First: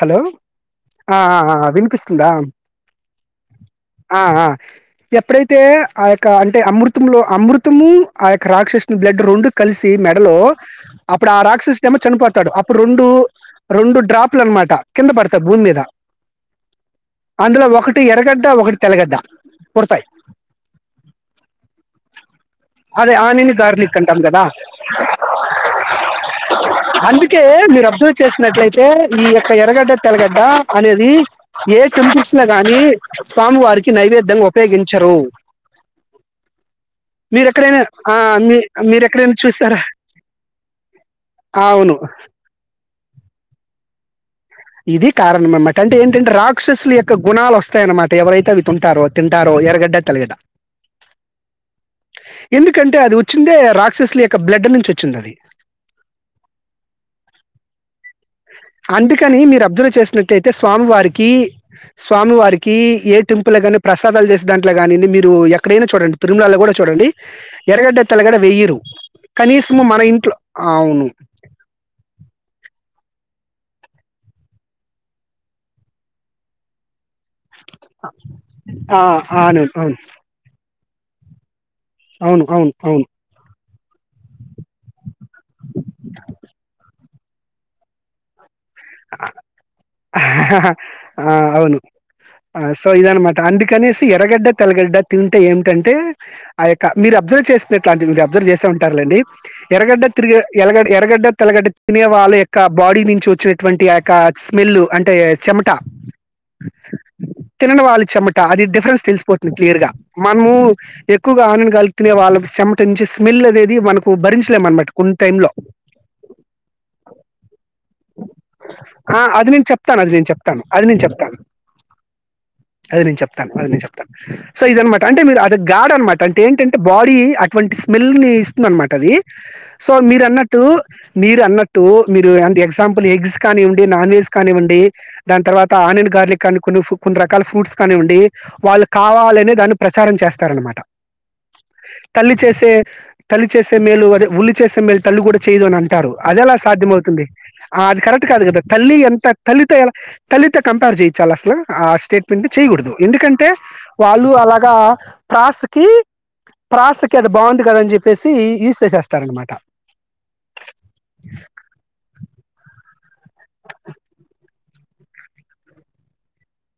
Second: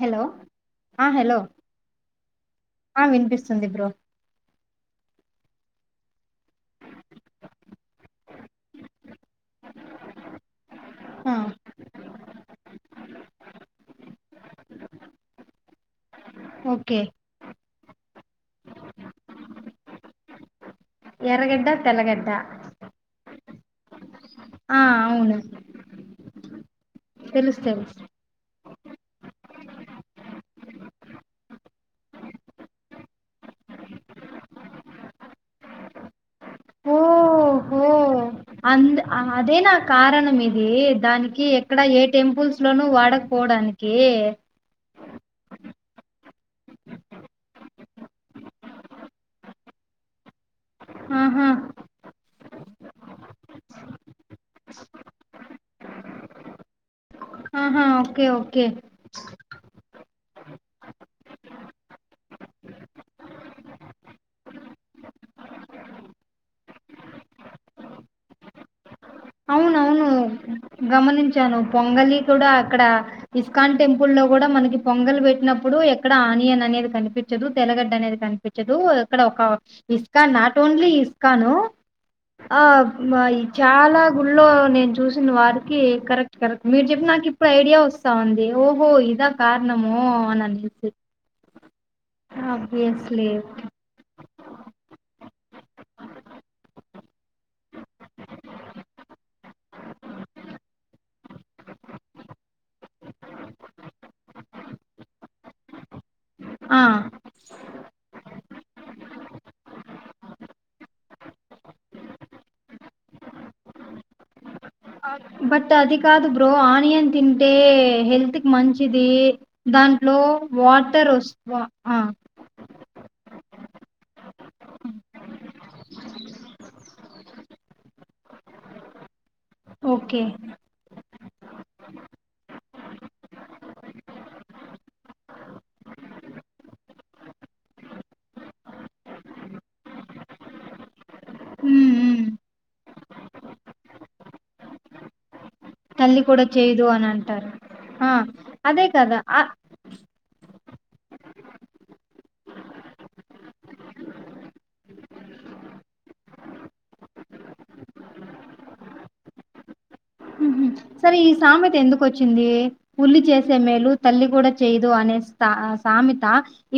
Hello ఆ ఆ వినిపిస్తుందా ఆ వినిపిస్తుంది బ్రో ఆ ఆ ఎప్పుడైతే ఆ యొక్క అంటే అమృతములో అమృతము ఆ యొక్క రాక్షస్ ని బ్లడ్ రెండు కలిసి మెడ లో అప్పుడు ఆ రాక్షస్ డేమో చనిపోతాడు అప్పుడు రెండు రెండు డ్రాప్లు అనమాట కింద పడతాయి భూమి మీద ఓకే అందులో ఒకటి ఒకటి ఎర్రగడ్డ ఒకటి తెల్లగడ్డ పుడతాయి ఎర్రగడ్డ తెల్లగడ్డ అదే ఆనిని గార్లిక్ అను ాం [unintelligible] కాదా ఆ అవును అందుకే తెలుసు మీరు తెలుసు అబ్జర్వ్ చేసినట్లయితే అంటే ఈ యొక్క ఎర్రగడ్డ తెల్లగడ్డ అనేది ఏ టెంపుల్స్ లో గాని స్వామివారికి నైవేద్యంగా ఉపయోగించరు మీరు ఎక్కడైనా ఆ, మీ- అంద్ మీరు ఎక్కడైనా అదే నా చూస్తారా కారణం ఇది దానికి ఆ, ఎక్కడ అవును ఏ టెంపుల్స్ లోనూ వాడకపోవడానికి ఒకే ఇది కారణం అన్నమాట అంటే ఏంటంటే రాక్షసుల యొక్క గుణాలు వస్తాయి అన్నమాట ఎవరైతే అవి తుంటారో తింటారో ఎరగడ్డ తేల్గడ్డ ఆహా ఎందుకంటే అది వచ్చిందే రాక్షసుల యొక్క బ్లడ్ నుంచి వచ్చింది అది ఆహా ఓకే ఓకే అందుకని మీరు అబ్జర్వ్ చేస్త చూసినట్టు అయితే స్వామివారికి స్వామివారికి ఏ టెంపుల్ కానీ ప్రసాదాలు చేసే దాంట్లో కాని మీరు ఎక్కడైనా చూడండి తిరుమలలో కూడా చూడండి ఎర్రగడ్డ తెల్లగడ్డ వెయ్యరు కనీసము మన అవునవును ఇంట్లో అవును గమనించాను పొంగలి కూడా అక్కడ ఇస్కాన్ టెంపుల్ లో కూడా మనకి పొంగల్ పెట్నప్పుడు ఎక్కడ ఆనియన్ అనేది కనిపించ కనిపించదు తెల్లగడ్డ అనేది కనిపించదు ఆ, ఇక్కడ ఒక అవును అవును ఇస్కాన్ నాట్ ఓన్లీ కాను అవును ఆ అవును అవును మా యిద్ చాలా గుళ్ళో నేను చూసిన వాడు ఇప్పుడూ ఐడియా వస్తాంది అనేసి ఆ అవును సో ఇది ఆబ్వియస్లీ అన్నమాట అందుకనేసి ఎర్రగడ్డ తెల్లగడ్డ తింటే ఏమిటంటే ఆ యొక్క మీరు అబ్జర్వ్ చేసినట్లాంటివి మీరు అబ్జర్వ్ చేసే ఉంటారులేండి ఎర్రగడ్డ తిరిగే ఎలగడ్ ఎర్రగడ్డ తెల్లగడ్డ తినే వాళ్ళ యొక్క బాడీ నుంచి వచ్చినటు అటువంటి యక్క స్మెల్ అంటే చెమట ఆ తినని వల్ల చెమట అది డిఫరెన్స్ తెలిసిపోతుంది క్లియర్ గా మనము ఎక్కువగా ఆనియన్ కలిపి తినే వాళ్ళకు చెమట నుంచి స్మెల్ అనేది మనకు భరించలేము అన్నమాట బట్ అది కాదు బ్రో ఆనియన్ తింటే హెల్త్ కి మంచిది ఆ! అది నేను చెప్తాను. అది దాంట్లో నేను చెప్తాను. అది నేను వాటర్ చెప్తాను. వస్తేవా ఆ అది నేను చెప్తాను అది నేను చెప్తాను సో ఇది అనమాట అంటే మీరు అది గాడ్ అనమాట అంటే ఏంటంటే బాడీ అటువంటి స్మెల్ ని ఇస్తుంది అనమాట అది సో ఓకే మీరు అన్నట్టు మీరు అన్నట్టు మీరు అంటే ఎగ్జాంపుల్ ఎగ్స్ కానివ్వండి నాన్వెజ్ కానివ్వడి దానీ తర్వాత ఆనియన్ గార్లిక్ కా కొ కొన్ని రకాల ఫ్రూట్స్ కానివ్వండి వాళ్ళు కావాలనే దాన్ని ప్రచారం చేస్తారనమాట ఉమ్ ఉమ్ తల్లి చేసే తల్లి చేసే మేలు ఉల్లి చేసే మేలు తల్ కూడా చేయదు అని అంటారు తల్లి కూడా అదెలా చేయదు సాధ్యం అని అవుతుంది అంటారు అది ఆ కరెక్ట్ కాదు కదా అదే తల్లి కదా ఎంత ఆ తల్లి తో ఎలా తల్లిత కంపేర్ చేయించాల అసలు ఆ స్టేట్మెంట్ చేయకూడదు ఎందుకంటే వాళ్ళు అలాగా ప్రాస్కి ప్రాస్ క అది బాగుంది కదని చెప్పేసి ఈజ్ చేసేస్తారనమాట సరే ఈ సామెత ఎందుకు వచ్ చ్చింది ఉల్లి చేసే మేలు తల్లి కూడా చేయ్యదు అనే సామెత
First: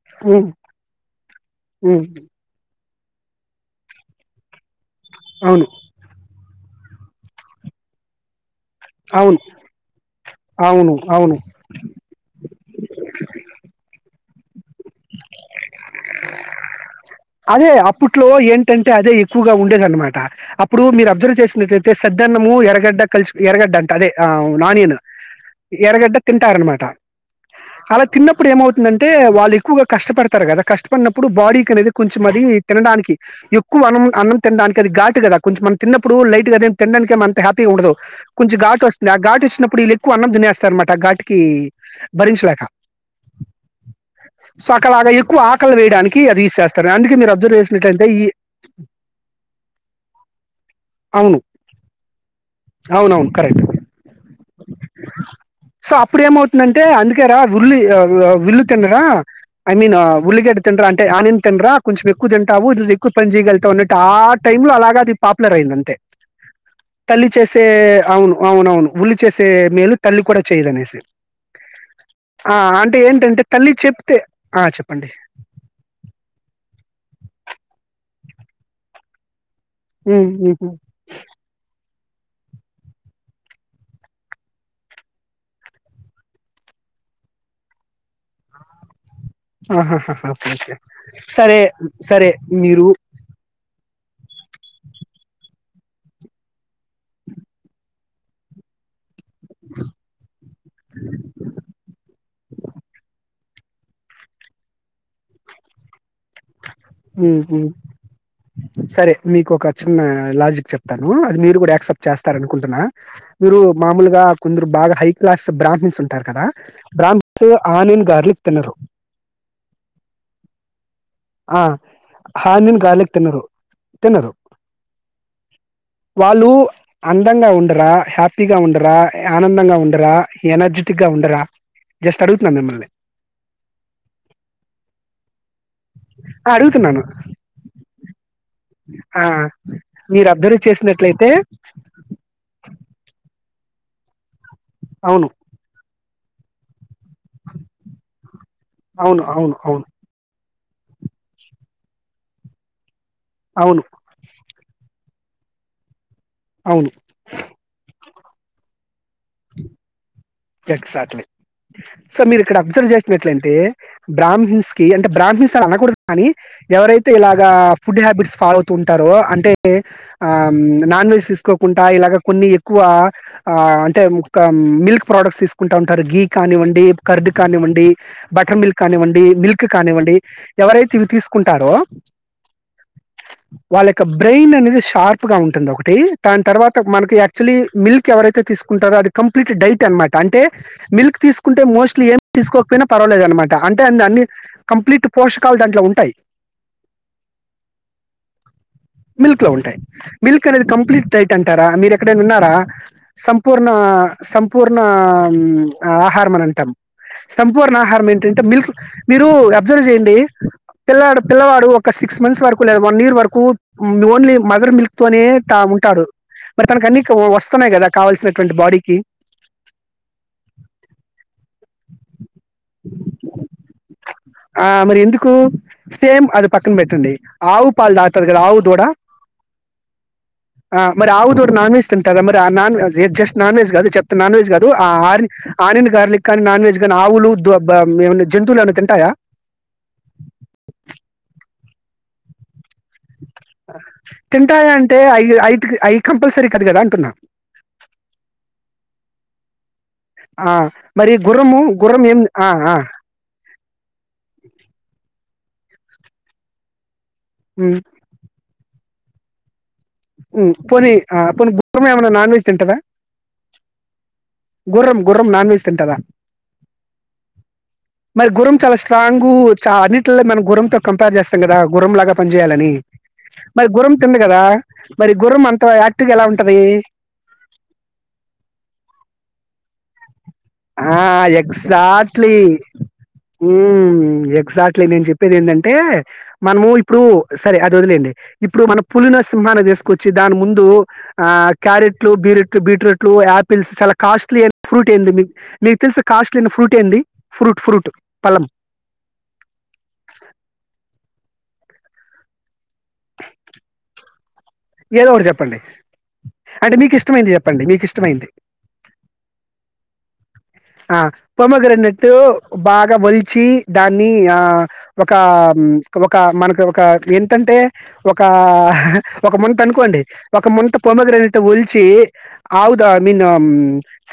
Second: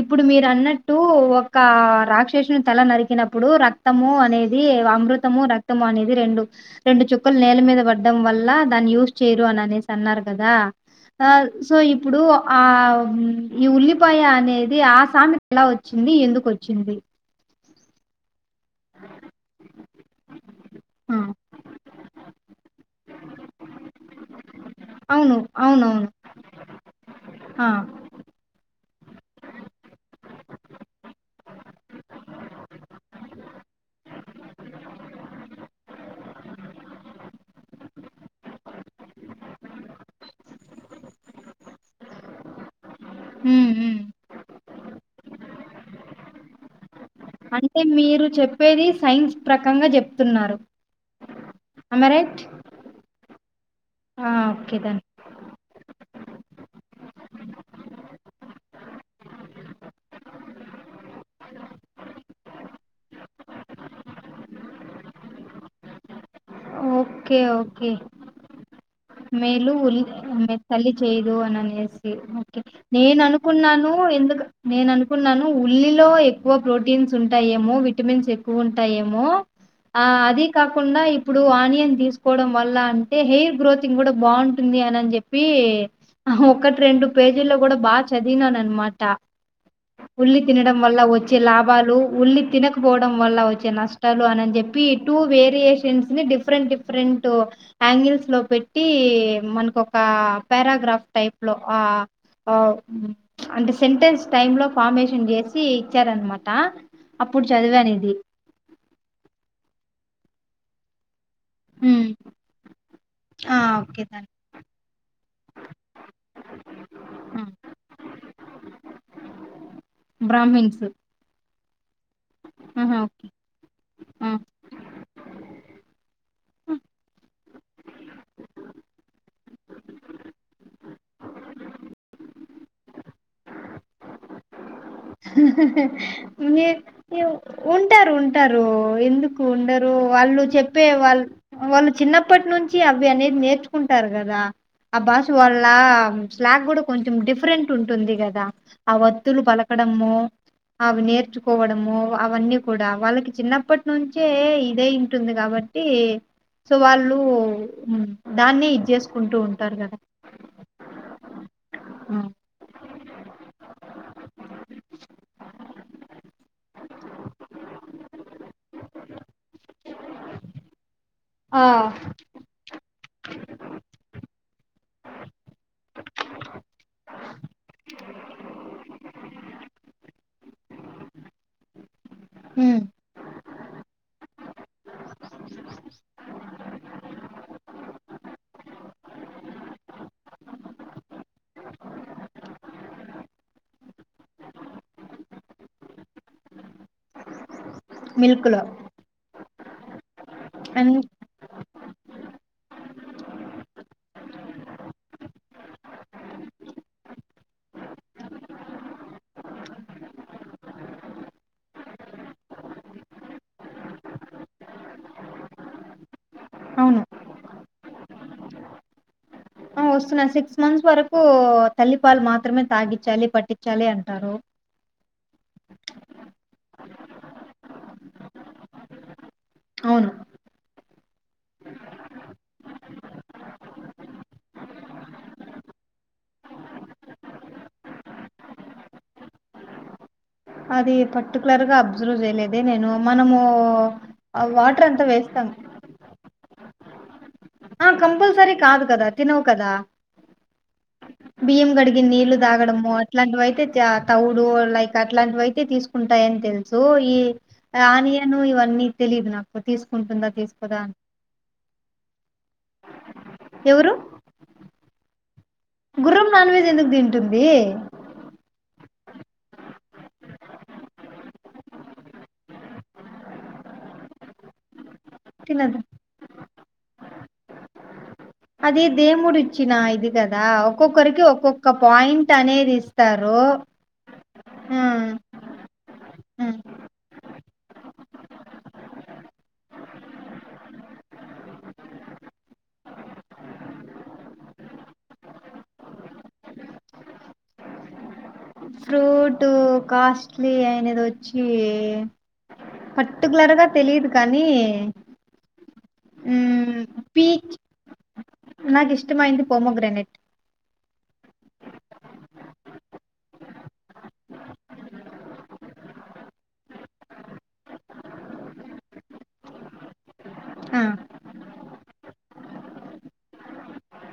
ఇప్పుడు ఉమ్, మీరు అన్నట్టు ఒక ఉమ్, రాక్షసుని తల నరికి కినప్పుడు రక్తము అనేది అమృతము అవును రక్తము అనేది రెండు రెండు చుక్కలు నేల మీద పడ్డం వల్ల దాన్ని యూస్ అవును చేరు అని అనే అన్నారు కదా అవును అవును సో ఇప్పుడు ఆ ఉల్లిపాయ అన్ అనేది ఆ సామెత ఎలా వచ్చింది ఎందుకొచ్చింది అదే అప్పట్లో ఎన్ టంటే అదే ఎక్కువగా ఉండేదనమాట టా అప్ ప్పుడు మీరు ఆ అబ్జర్వ చేసినట్లయితే చద్దన్నము ఎరగడ్డ కలుసు ఎరగడ్డ అంట అదే ఆ నానియను అవును అవునవును ఎరగడ్డ తింటారు అనమాట ఆ అలా తిన్నప్పుడు ఏమవుతు ఏందంటే వాళ్ళు ఎక్కువగా కష్టపడతారు కదా కష్ న్నప్పుడు బాడీకి అనే కొంచం మరి తినడానికి ఎక్కువ అన్నం అన్నం తినడానికి అది ఘాటు కదా కొంచెం మన తిన్నప్పుడు లైట్గాద ఏం తినడానికి అంత హ్యాపీగా ఉండదు కొంచెం ఘాటు వస్తుంది ఆ ఘాటు వచ్చినప్పుడు వీళ్లు ఎక్కువ అన్నం తినేస్తారు అనమాట ఘాటికి భరించలేక ఉమ్ ఉమ్ సోకలగా ఎక్కువ పక్కలు వెయ్యడానికి అది ఇసేస్తారు అంటే మీరు చెప్పేది సైన్స్ ప్రకంగా చెప్తున్నారు ఆమరైట్ అవున అవును కరెక్ట్ ఆ ఓకేదాం సో అప్పుడు ఏమవుతుందంటే అందుకే రా ఉల్లి ఉల్లి తినరా ఐ మీన్ ఉల్లిగడ్డ తినరా అంటే ఆనియన్ తినరా కొంచెం ఎక్కువ తింటావు ఇది ఎక్కువ పని చేయగలుగుతా ఉన్నట్టు ఆ టై లో అలాగా అది పాపులర్ అయింది అంటే తల్లి ఓకే చేసే ఓకే అవును అవును అవును ఉల్లి చేసే మేలు ఉల్ తల్లి కూడా మే తల్లి చేయదనేసి చేయ్యదు అననేసి ఆ, ఓకే అంటే నేను ఏంటంటే తల్లి అనుకున్నాను చెప్తే ఎందుకు ఆ, నేను చెప్పండి అనుకున్నాను ఉల్లిలో ఎక్కువ ప్రోటీన్స్ ఉంటాయేమో విటమిన్స్ ఎక్కువ ఉంటాయేమో ఆ ఉమ్, అదే ఉమ్, ఉమ్. కాకుండా ఇప్పుడు ఆనియన్ తీసుకోవడం వల్ల అంటే హెయిర్ గ్రోతింగ్ కూడా బాగుంటుంది అనిని చెప్పి ఒకటి రెండు పేజీల్లో కూడా బాగా చదివినను అనమాట ఆహాహాహా, ఉల్లి ఓకే ఓకే తినడం వల్ల వచ్చే సరే లాభాలు సరే ఉల్లి మీరు తినకపోవడం వల్ల వచ్చే నష్టం టారు అని చెప్పి ఈ టూ వేరియేషన్స్ ని డిఫరెంట్ డిఫ డిఫరెంట్ యాంగిల్స్ లో పెట్టి మనకు ఒక పారాగ్రాఫ్ టైప్ లో ఆ ఆ ఉమ్ అంటే సెంటెన్స్ టై లో ఫార్మేషన్ చేసి ఇచ్చారనమాట అప్పుడు ఉహుమ్ చదివాను ఇది సరే మీకు ఒక చిన్న లాజిక్ చెప్తాను మీరు కూడా యాక్సెప్ట్ ఉమ్, చేస్తార అనుకుంటున్న మీరు ఆ ఓకే మామూలుగా థాంక్స్ కొందరు బాగా హై క్లాస్ బ్రాహ్మన్స్ ఉంటారు కదా బ్రాహ్మన్స్ ఆనిన్ గార్లిక్ తినరు బ్రాహ్మిన్స్ ఆ ఆనిన్ ఆహా గార్లిక్ ఓకే తినరు ఆ తినరు వాళ్ళు ఆ. అందంగా ఉండరా హ్యాపీగా ఉండరా ఆనందంగా ఉండరా ఎనర్జెటిక్గా ఉండరా జస్ట్ అడుగుతున్నాను మిమ్మల్ని హు హాహా ఆ! మీ అడుగుతున్నాను. ఉంటారు ఉ ఉంటారు ఆ! ఎందుకు ఉండరు మీరు వాళ్ళు అబ్జర్వ్ చెప్పే వాళ్ళ చేసినట్లయితే వాళ్ళు చిన్నప్పటి నుంచి అవి అనేది నేర్చు కుంటారు కదా అవును. అబ్బాస్ వాళ్ళ స్లాంగ్ కూడా కొంచెం డిఫరెంట్ ఉంటుంది కదా ఆ అవును. వత్తులు అవును. అవును. పలకడము అవి నేర్చుకోవడమో అవన్నీ కూడా వాళ్ళకి అవును. చిన్నప్పటి నుంచే ఇదయి ఉంటుంది కాబట్టి సో అవును. వాళ్ళు ఉమ్ దాన్నే ఇజేస్ కుంటూ ఉంటారు కదా ఎక్సాక్ట్లీ సో మీరు ఇక్కడ అబ్జర్వ్ చేసినట్లంటే బ్రాహ్మీన్స్ కి అంటే బ్రాహ్మీన్స్ అనకూడదు కానీ ఎవరై తే ఇలాగా ఫుడ్ హ్యాబిట్స్ ఫాలో అవుతూ ఉంటారో అంటే నాన్ వెజ్ ఆ తీసుకోకుండా ఇలాగ కొన్ని ఎక్కువ ఆ అంటే ఒక మిల్క్ ప్రొడక్ట్స్ తీసుకుంటా ఉంటారు గీ కానివ్వండి కర్డ్ కానివ్వండి బటర్ మిల్క్ కానివ్వండి మిల్క్ కానివ్వండి ఎవరైతే ఇవి తీసుకుంటారో ఉమ్, వాళ్ళ క బి బ్రెయిన్ అనేది షార్ప్ గా ఉంటుంది ఒకటి దాని తర్వాత మనకి అక్చువల్లి మిల్క్ ఎవరైతే తీసుకుంటారో అది కంప్లీట్ డైట్ అనమాట అంటే మిల్క్ తీసుకుంటే మోస్ట్లీ ఏం తీసుకోకపోయినా పర్వాలేదు అనమాట అంటే అ అన్ని కంప్లీట్ పోషకాలు దాంట్లో ఉంటాయి మిల్క్ లో మిల్క్ లో ఉంటాయి మిల్క్ అనేది అన్- కంప్లీట్ డైట్ అంటారా మీరు క్కడైన విన్నారా సంపూర్ణా సం పూర్ణామ్ ఆహారం అని అంటాం సంపూర్ణ ఆహారం ఏంటంటే మిల్క్ మీరు అబ్జర్వ్ చేయండి పిల్లాడు పిల్లవాడు ఒక సిక్స్ మంత్స్ వరకు లేదా వన్ ఇయర్ వరకు త్ ఉమ్ ఓన్లీ మదర్ మిల్క్ తోనే తా ఉంటాడు మరి తనకన్ని అవును క వస్తున్నాయ్ కదా కావాల్సినటువంటి బాడీకి ఆ వస్తున్నాయి సిక్స్ మంత్స్ వరకు తల్లిపాలు మాత్రమే తాగిచ్చాలి పట్టిచ్చాలి అంటారు రి ఎందుకు సేమ్ అది పక్కన్ బెట్టండి ఆవు పాలు తాగ్తది కద ఆవు దూడ అవును, అ మరి ఆవు దూడ నాన్ వెజ్ తింటాదా మరి ఆ నాన్ వెజ్ ఎ జస్ట్ నాన్ వెజ్ కాదు చెప్త నాన్వెజ్ కాదు ఆ ఆర్ని ఆనియన్ గార్లిక్ కాని నాన్ వెజ్ గానీ ఆవులు దొ బ ఉమ్ ఏమన్న జంతువులేమన్న తింటాయా అది పర్టికులర్గా అబ్జర్వ్ చేయలేదు అదే నేను మనమూ అ వాట్రంతా వేస్తాం కదు కదా అంటున్నా ఆ కంపల్సరీ కాదు కదా తినవు కదా ఆ మరి గుర్రము బియ్యం గుర్రం గడిగిన్ ఏం నీళ్ళు ఆ ఆ తాగడము అట్లాంటివైతే త్యార్ తౌడు లైక్ అట్లాంటివై తె తీసుకుంటాయని తెలుసు ఈ ఉమ్ ఆనియను ఇవ అన్ని తెలీదు నాకు తీసుకుంటుందా ఉమ్ తీసుకోదా పోని అని అ పోని గుప్పమేమన నాన్వెజ్ తింటదా ఎవరు గుర్రం గుర్రం నాన్వెజ్. గుర్రం నాన్వెజెందుకు తింటుంది స్ట్రాంగు చ అన్నిట్లో మనం గుర్రంతో కంప్యార్ చేస్తాం కదా గుర్రం లాగా పన్జేయాలని మరి గుర్రం తిందు కదా. మరి గుర్రమంత తినదు ఆక్టిగెలా ఉ దీ అది దేముడిచ్చిన ఇది కదా ఆ ఒక్కొక్కరికి ఒక్కొక్క పాయింట్ ఎగ్జాక్ట్లీ అనేది ఇస్తారు ఉమ్ ఆ ఎగ్జాక్ట్లి నేన్ జెప్పేదేంటంటే ఆ. మనము ఇప్పుడు సరే అది వదిలెయ్ండి ఇప్పుడు మన పులినో సింహాన్నో దీసుకొచ్చి దాని ముందు ఆ క్యారెట్లు బీరుట్లు బీట్రుట్లు యాపిల్స్ చాలా కాస్ట్లీ ఐన ఫ్రూట్ ఏంది మీకు. మీక్ తెల్సి కాస్ట్లీ ఐన ఫ్రూటేంది ఫ్రూట్ ఫ్రూట్ పలం ఫ్రూటు కాస్ట్లీ అయినదొచ్చి పట్టికులర్ గా తెలిదు కా. కానీ ఏదో ఒకటి చెప్పండి. అంటే ఉమ్ మీకిష్టమైంది పీచ్ చెప్పండి. మీకిష్టమైంది. నాకిష్టమైంది పొమోగ్రనేట్. అ. పొమోగ్రనెట్టు బాగా వల్ చి దాన్ని ఆ ఒక మ్ ఒక మనకు ఒక ఎంతంటే ఒక ఒక ముంతనుకోండి. ఒక ముంత ఆ పొమగ్రనెట్ వొల్చి ఆవుద ఐ మీన్ అమ్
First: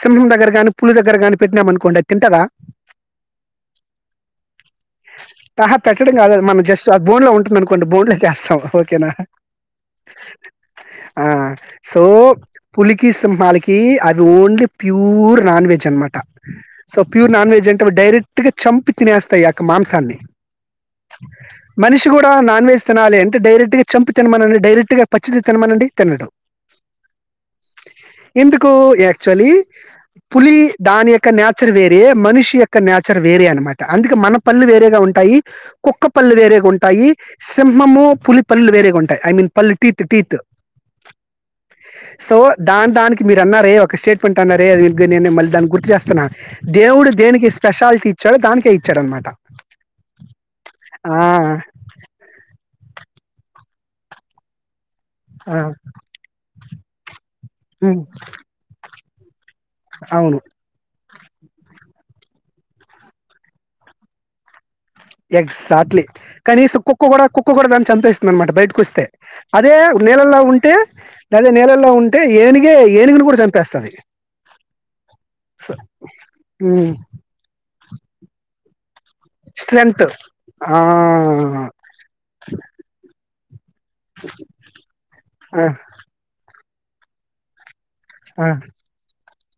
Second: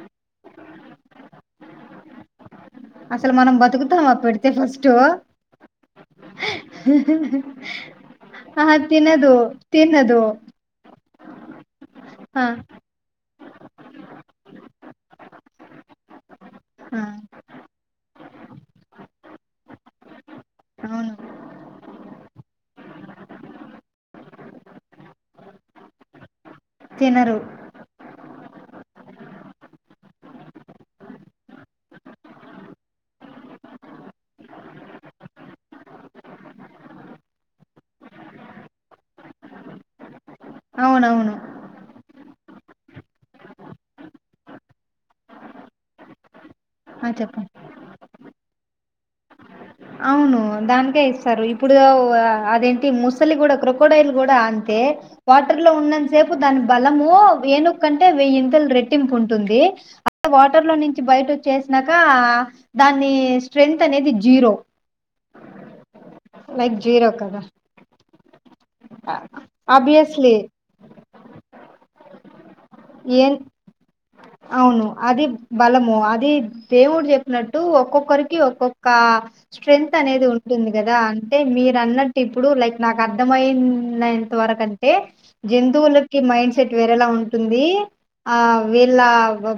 సింహం దగ్గర గాని పులి దగ్గర గాని పెట్నామనుకోండి అద్ తింటద అసలు మనం బతుకుతామ పెడితే ఫస్టు అహా! పెట్టడం కాదు అది మనం జస్ట్ అది బోన్‌లో ఉంటుందనుకోండి బోన్‌లోకేస్తాం. అహ ఓకేనా? తినదు తినదు. ఆ సో ఆ పులికి సింహలక్ కి అదోన్లీ ప్యూర్ నాన్ వెజ్ అనమాట సో ఆ ప్యూర్ నాన్ వెజ్ అ టె డైరెక్ట్ గా చంపి తినేస్తాయి ఆ యొక్క మాంసాన్ని అవును మనిషి కూడా నాన్ వెెజ్ తినాలి అంటే డైరెక్ట్ గా చంపి తినమనండి డైరెక్ట్ గా పచ్చిది తినమనండి తినడు తినరు ఎందుకు యాక్చువలి పులి దాని క నేచర్ వేరే మనిషి యొక్క నేచర్ వేరే అనమాట అందుకే మన పళ్ళు వేరేగా ఉంటాయి కుక్క పళ్ళు వేరేగా ఉంటాయి సింహము పులి పళ్ళు వేరేగా ఉంటాయి ఐ మీన్ పళ్ళు టీత్ టీత్ అవునవును సో దాన్ దానికి మీరు అన్నారే ఒక స్టేట్మెంట్ అన్నారేది నేను మళ్ళీ దాన్ని గుర్తు జేస్ తనా ఆ దేవుడు చెప్పు దేనికి స్పెషాలిటీ చాడో దానికే ఇచ్చాడ అనమాట అవును దానికే ఇస్తారు ఇప్పుడు అదే కి ముసలి కూడా క్రొకోడయిల్ కూడా అంతే వాటర్ లో ఉన్నంత సేపు దాని బలము ఏను కంటే వెయ్యిన్తల్ రెట్ తిను పున్ టుంది అది అవును వాటర్ లోని బయట వచ్చేసినాక దాన్ని స్ట్రెంగ్త్ అనేది జీరో ఎగ్జాట్లీ కనీస లైక్ కుక్క జీరో కూడా కదా కుక్క కూడా దాన్ని చంపేస్తుంది అనమాట బయటకు ఒస్తే అదే ఆబ్వియస్లీ నేలల్లో ఉంటే లేదే నేల లలో ఉంటే ఏని ఏం అవును అది సో బలము అది హ్మ్. దేవుడు జెప్పినట్టు ఒక్కొక్ కోరికి ఒ కోక్ కా స్ట్రెంగ్త్ స్ట్రెంత్. అనేది ఉంటుంది ఆ! కదా అంటే మీరు అన్నట్టు ఇప్పుడు లైక్ నాకు అర్థం మైన్ నైన్త్ వరకంటే ఆ! జంతువులకి మండ్ సెట్ వేర లా ఉ టుంది ఆ వీళ్ళ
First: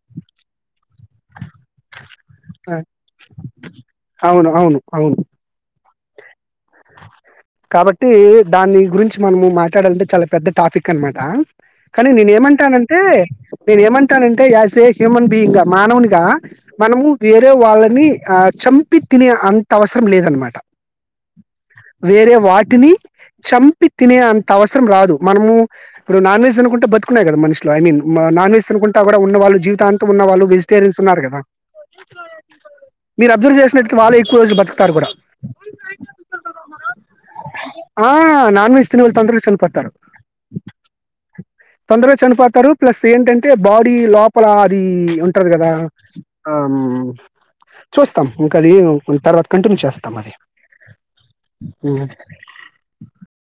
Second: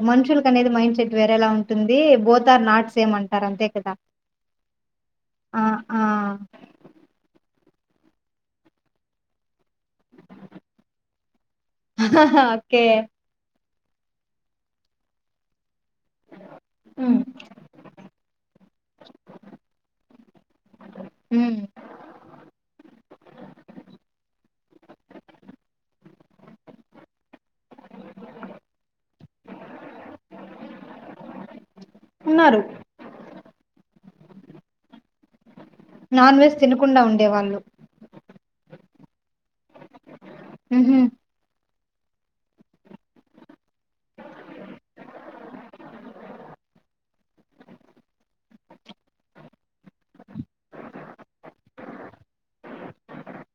మనుషులకనేది మైండ్ సెట్ వేరేలా ఉంటుంది బోతార్ ఆ! నాట్ సేమ్ అంటారు అంతే కదా అవును. అవును. అవును. ఆ ఆ కాబట్టి దాన్ని గురించి మనము మ ట్టడంటే చాలా పెద్ద టాపిక్ అనమాట కానీ నేను ఓకే ఏమంటానంటే నేనుమంటానంటే యాసే హ్యూమన్ బీయింగ మానవునిగా మనము ఉమ్ వేరే వాళ్ళని ఆ చంపి తినే అంత అవసరం లేదనమాట ఊ వేరే వాటిని చంపి తినే అంత అవసరం రాదు మనము ఇప్పుడు నాన్ వెెజ్ అనుకుంటే బతుకున్నాయి కదా మనిషులో ఐ మీన్ నాన్ వెెజ్ అనుకుంట కూడా ఉన్న వాళ్ళు జీవితాంతం ఉన్న వాళ్ళు వెజటేరియన్స్ ఉన్నారు కదా ఉన్నారు మీరు అబ్జర్వ చేసినట్టు వాళ్ళ ఎక్కువ రజు బట్తారు కూడా నా నాన్వేస్ తినకుండా ఉండేవాళ్ళు థిన్వాల్ ఆండ్రి చానిపోతరు ఉహు తొందరగా చనిపోతారు ప్లస్ ఏంటంటే బాడీ లోపల అది ఉంటది కదా ఆ చూస్తాం ఇంకది తర్వాత కంటిన్యూ చేస్తాం అది ఉ